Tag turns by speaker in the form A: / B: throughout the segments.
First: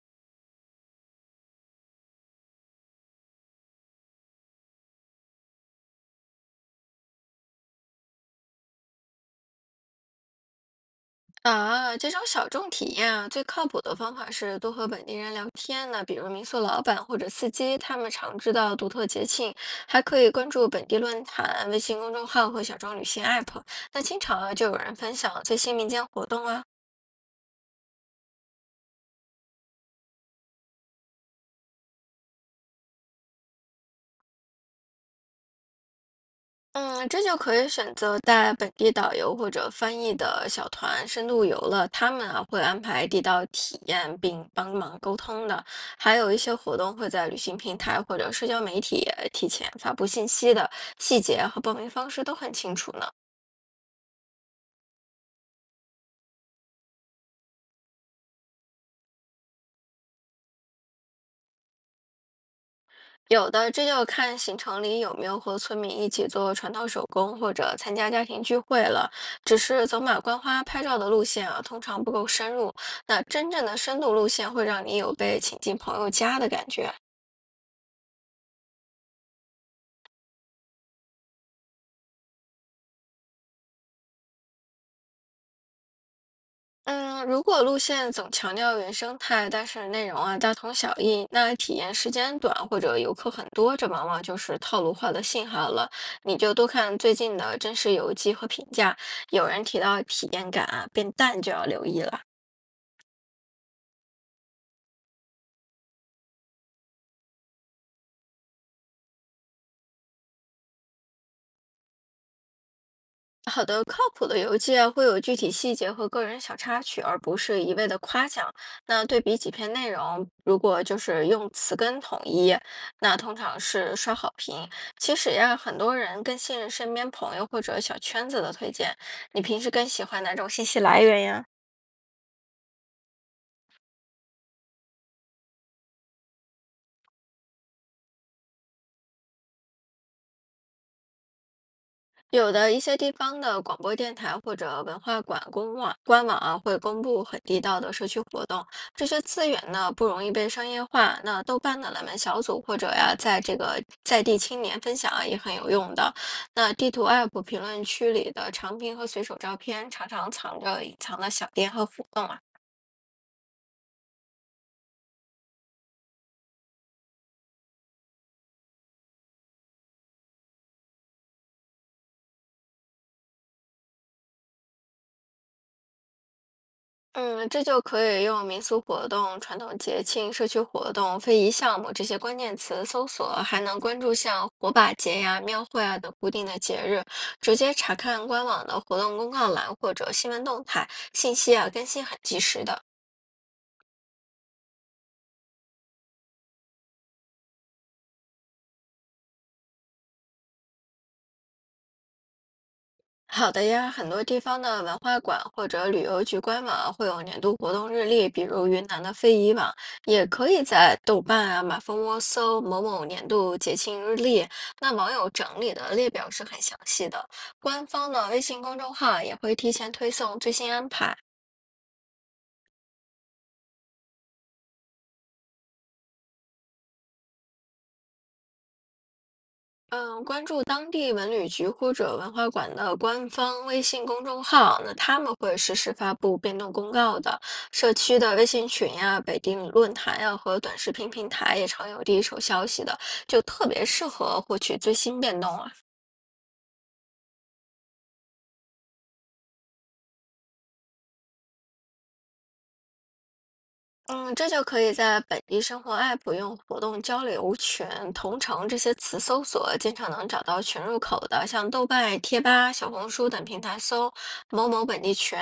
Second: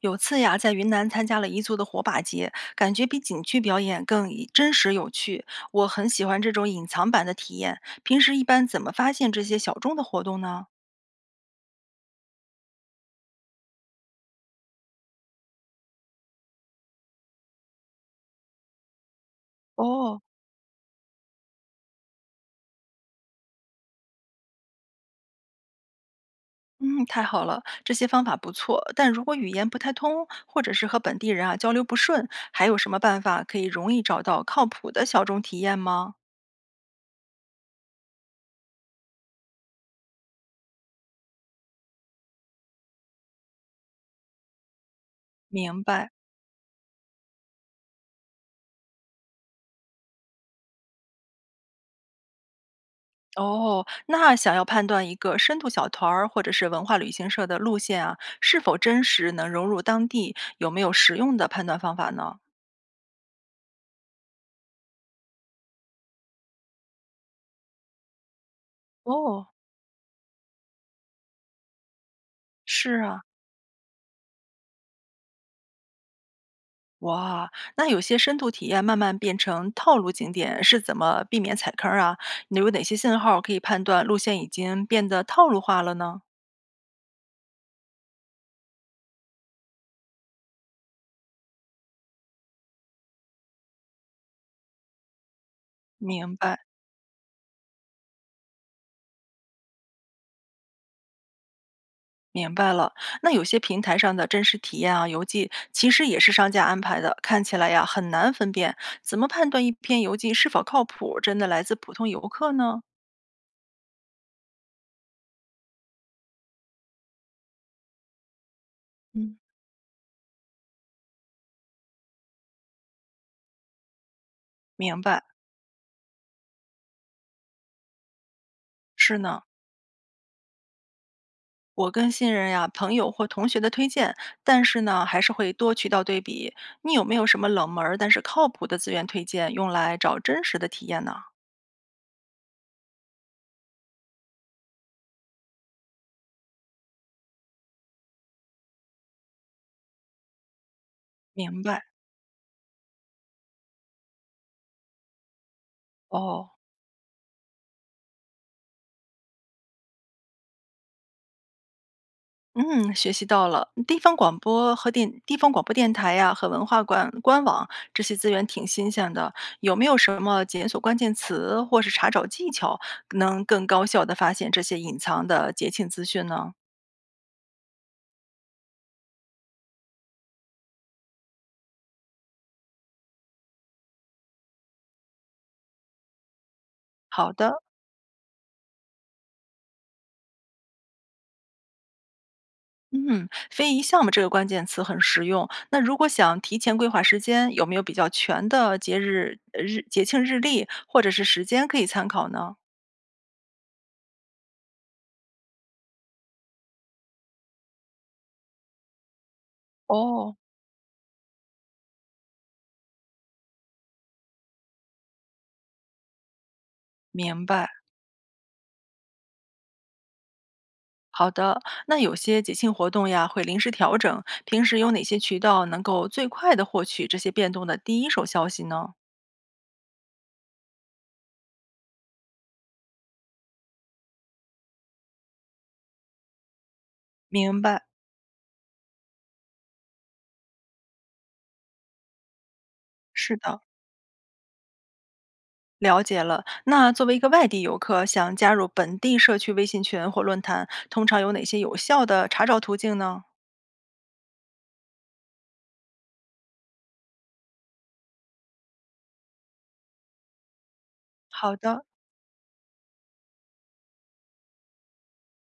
A: 有次呀，在云南参加了彝族的火把节，感觉比景区表演更以真实有趣。我很喜欢这种隐藏版的体验。平时一般怎么发现这些小众的活动呢？
B: 啊，这种小众体验啊，最靠谱的方法是多和本地人聊天呢，比如民宿老板或者司机，他们常知道独特节庆，还可
A: 哦，
B: 以关注本地论坛、微信公众号和小众旅行 App，那经常啊就有人分享最新民间活动啊。
A: 嗯，太好了，这些方法不错。但如果语言不太通，或者是和本地人啊交流不顺，还有什么办法可以容易找到靠谱的小众体验吗？
B: 嗯，这就可以选择带本地导游或者翻译的小团深度游了，他们啊会安排地道体验并帮忙沟通的，
A: 明白。
B: 还有一些活动会在旅行平台或者社交媒体提前发布信息的，细节和报名方式都很清楚呢。
A: 哦，那想要判断一个深度小团儿或者是文化旅行社的路线啊，是否真实能融入当地，有没有实用的判断方法呢？
B: 有的，这就要看行程里有没有和村民一起做传统手工或者参加家庭聚会了。
A: 哦，
B: 只是走马观花拍照的路线啊，通常不够深入。
A: 是啊，
B: 那真正的深度路线会让你有被请进朋友家的感觉。
A: 哇，那有些深度体验慢慢变成套路景点，是怎么避免踩坑儿啊？有哪些信号可以判断路线已经变得套路化了呢？
B: 嗯，如果路线总强调原生态，但是内容啊大同小异，那体验时间短或者游客很多，这往往就是套路化的信号了。
A: 明
B: 你就
A: 白。
B: 多看最近的真实游记和评价，有人提到体验感啊变淡就要留意了。
A: 明白了，那有些平台上的真实体验啊、游记，其实也是商家安排的，看起来呀很难分辨。怎么判断一篇游记是否靠谱，真的来自普通游客呢？
B: 好的，靠谱的邮件会有具体细节和个人小插曲，而不是一味的夸奖。那对
A: 嗯，
B: 比几篇内容，如果就是用词根统一，那通常是刷好评。
A: 明
B: 其
A: 白，
B: 实呀，很多人更信任身边朋友或者小圈子的推荐。
A: 是
B: 你
A: 呢。
B: 平时更喜欢哪种信息来源呀？
A: 我跟新人呀、朋友或同学的推荐，但是呢，还是会多渠道对比。你有没有什么冷门儿但是靠谱的资源推荐，用来找真实的体验呢？
B: 有的一些地方的广播电台或者文化馆公网官网啊，会公布很地道的社区活动，这些资源呢不容易被商业化。那豆
A: 明
B: 瓣
A: 白
B: 的冷门小组或者呀，在这个在地青年分享啊也很有用的。
A: 哦。
B: 那地图 App 评论区里的长评和随手照片，常常藏着隐藏的小店和活动啊。
A: 嗯，学习到了。地方广播和电地方广播电台呀、和文化馆官网这些资源挺新鲜的。有没有什么检索关键词或是查找技巧，能更高效的发现这些隐藏的节庆资讯呢？
B: 嗯，这就可以用民俗活动、传统节庆、社区活动、非遗项目这些关键词搜索，还能关注像火把节呀、庙会啊等固定的节日，
A: 好
B: 直
A: 的，
B: 接查看官网的活动公告栏或者新闻动态，信息啊更新很及时的。
A: 嗯，非遗项目这个关键词很实用。那如果想提前规划时间，有没有比较全的节日节庆日历或者是时间可以参考呢？
B: 好的呀，很多地方的文化馆或者旅游局官网啊会有年度活动日历，比如云南的非遗网，也
A: 哦，
B: 可以在豆瓣啊、马蜂窝搜某某年度节庆日历。那网友整理的列表是很详细的，
A: 明白。
B: 官方的微信公众号也会提前推送最新安排。
A: 好的，那有些节庆活动呀会临时调整，平时有哪些渠道能够最快的获取这些变动的第一手消息呢？
B: 嗯，关注当地文旅局或者文化馆的官方微信公众号，那他们会实时发布变动公告的。
A: 明白，
B: 社区的微信群呀、北京论坛呀、和短视频平台也常有第一手消息的，
A: 是
B: 就
A: 的，
B: 特别适合获取最新变动啊。
A: 了解了。那作为一个外地游客，想加入本地社区微信群或论坛，通常有哪些有效的查找途径呢？
B: 嗯，这就可以在本地生活 App 用活动交流群、同城这些词搜索，经常能找到群入口的，
A: 好
B: 像
A: 的。
B: 豆瓣、贴吧、小红书等平台搜“某某本地群”，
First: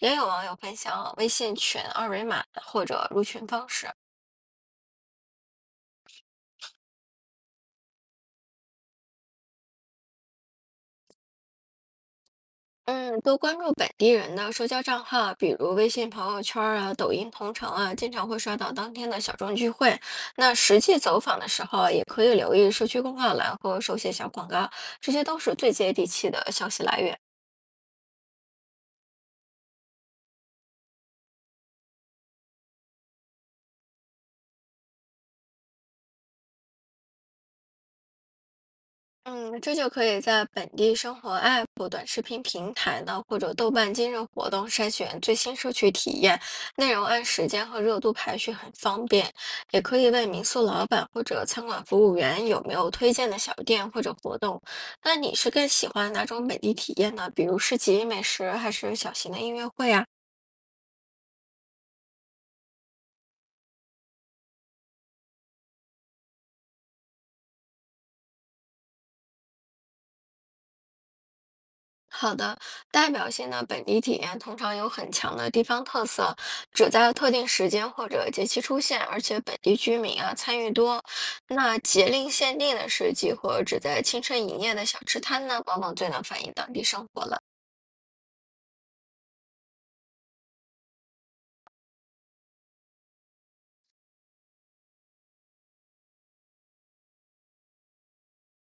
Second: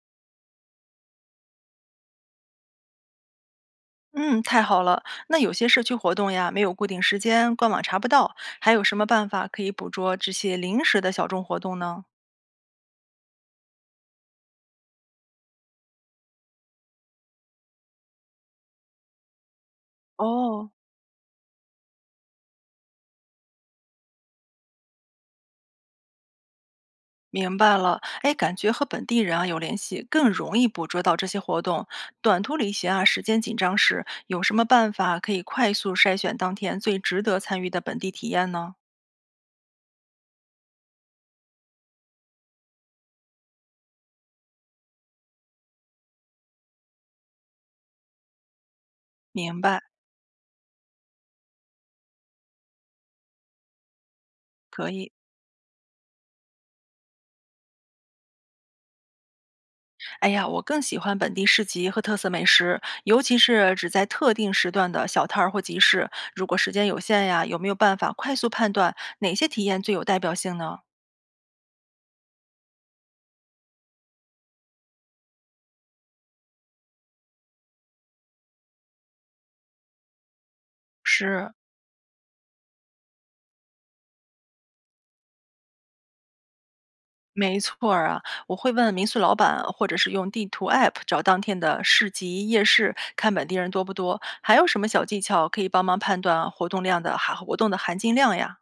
B: 也有网友分享微信群二维码或者入群方式。
A: 嗯，太好了。那有些社区活动呀，没有固定时间，官网查不到，还有什么办法可以捕捉这些临时的小众活动呢？
B: 嗯，多关注本地人的社交账号，比如微信朋友圈儿啊、抖音同城啊，经常会刷到当天的小众聚会。那
A: 哦，
B: 实际走访的时候啊也可以留意社区公告栏和手写小广告，这些都是最接地气的消息来源。
A: 明白了，哎，感觉和本地人啊有联系，更容易捕捉到这些活动。短途旅行啊，时间紧张时，有什么办法可以快速筛选当天最值得参与的本地体验呢？
B: 嗯，这就可以在本地生活 App、短视频平台呢，或者豆瓣今日活动筛选最新社区体验，内容按时间和热度排序很方便。
A: 明白，
B: 也可以问民宿老板或者餐馆服务员有没有推荐的小店或者活动。
A: 可以。
B: 那你是更喜欢哪种本地体验呢？比如市集、美食，还是小型的音乐会啊？
A: 哎呀，我更喜欢本地市集和特色美食，尤其是只在特定时段的小摊儿或集市。如果时间有限呀，有没有办法快速判断哪些体验最有代表性呢？
B: 好的，代表性的本地体验通常有很强的地方特色，只在特定时间或者节期出现，而且本地居民啊参与多。
A: 是，
B: 那节令限定的市集和只在清晨营业的小吃摊呢，往往最能反映当地生活了。
A: 没错儿啊，我会问民宿老板，或者是用地图 App 找当天的市集、夜市，看本地人多不多。还有什么小技巧可以帮忙判断活动的含金量呀？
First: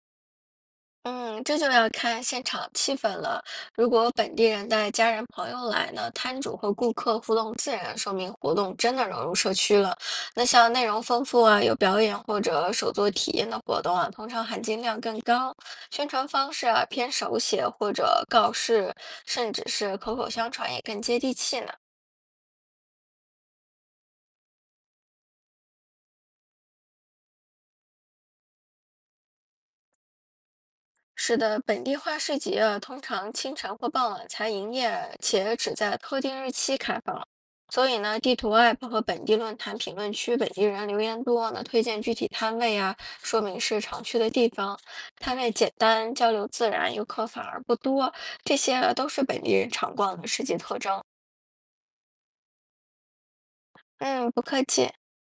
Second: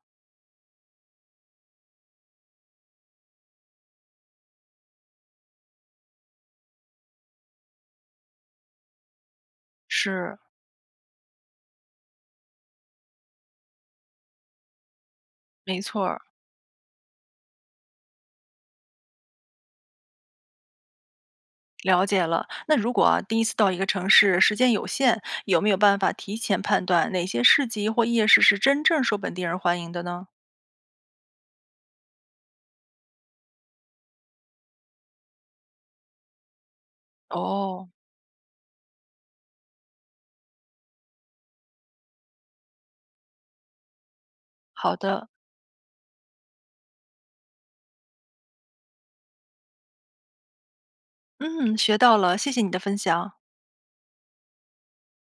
B: 嗯，这就要看现场气氛了。如果本地人带家人朋友来呢，摊主和顾客互动自然，说明活动真的融入社区了。
A: 是，
B: 那像内容丰富啊，有表演或者手作体验的活动啊，通常含金量更高。
A: 没错
B: 宣
A: 儿，
B: 传方式啊，偏手写或者告示，甚至是口口相传，也更接地气呢。
A: 了解了。那如果啊第一次到一个城市，时间有限，有没有办法提前判断哪些市集或夜市是真正受本地人欢迎的呢？
B: 是的，本地化市集啊，通常清晨或傍晚才营业，且只在特定日期开放。
A: 哦，
B: 所以呢，地图 App 和本地论坛评论区本地人留言多呢，推荐具体摊位啊，说明是常去的地方。
A: 好的，
B: 摊位简单，交流自然，游客反而不多，这些啊都是本地人常逛的市集特征。
A: 嗯，学到了，谢谢你的分享。
B: 嗯，不客气。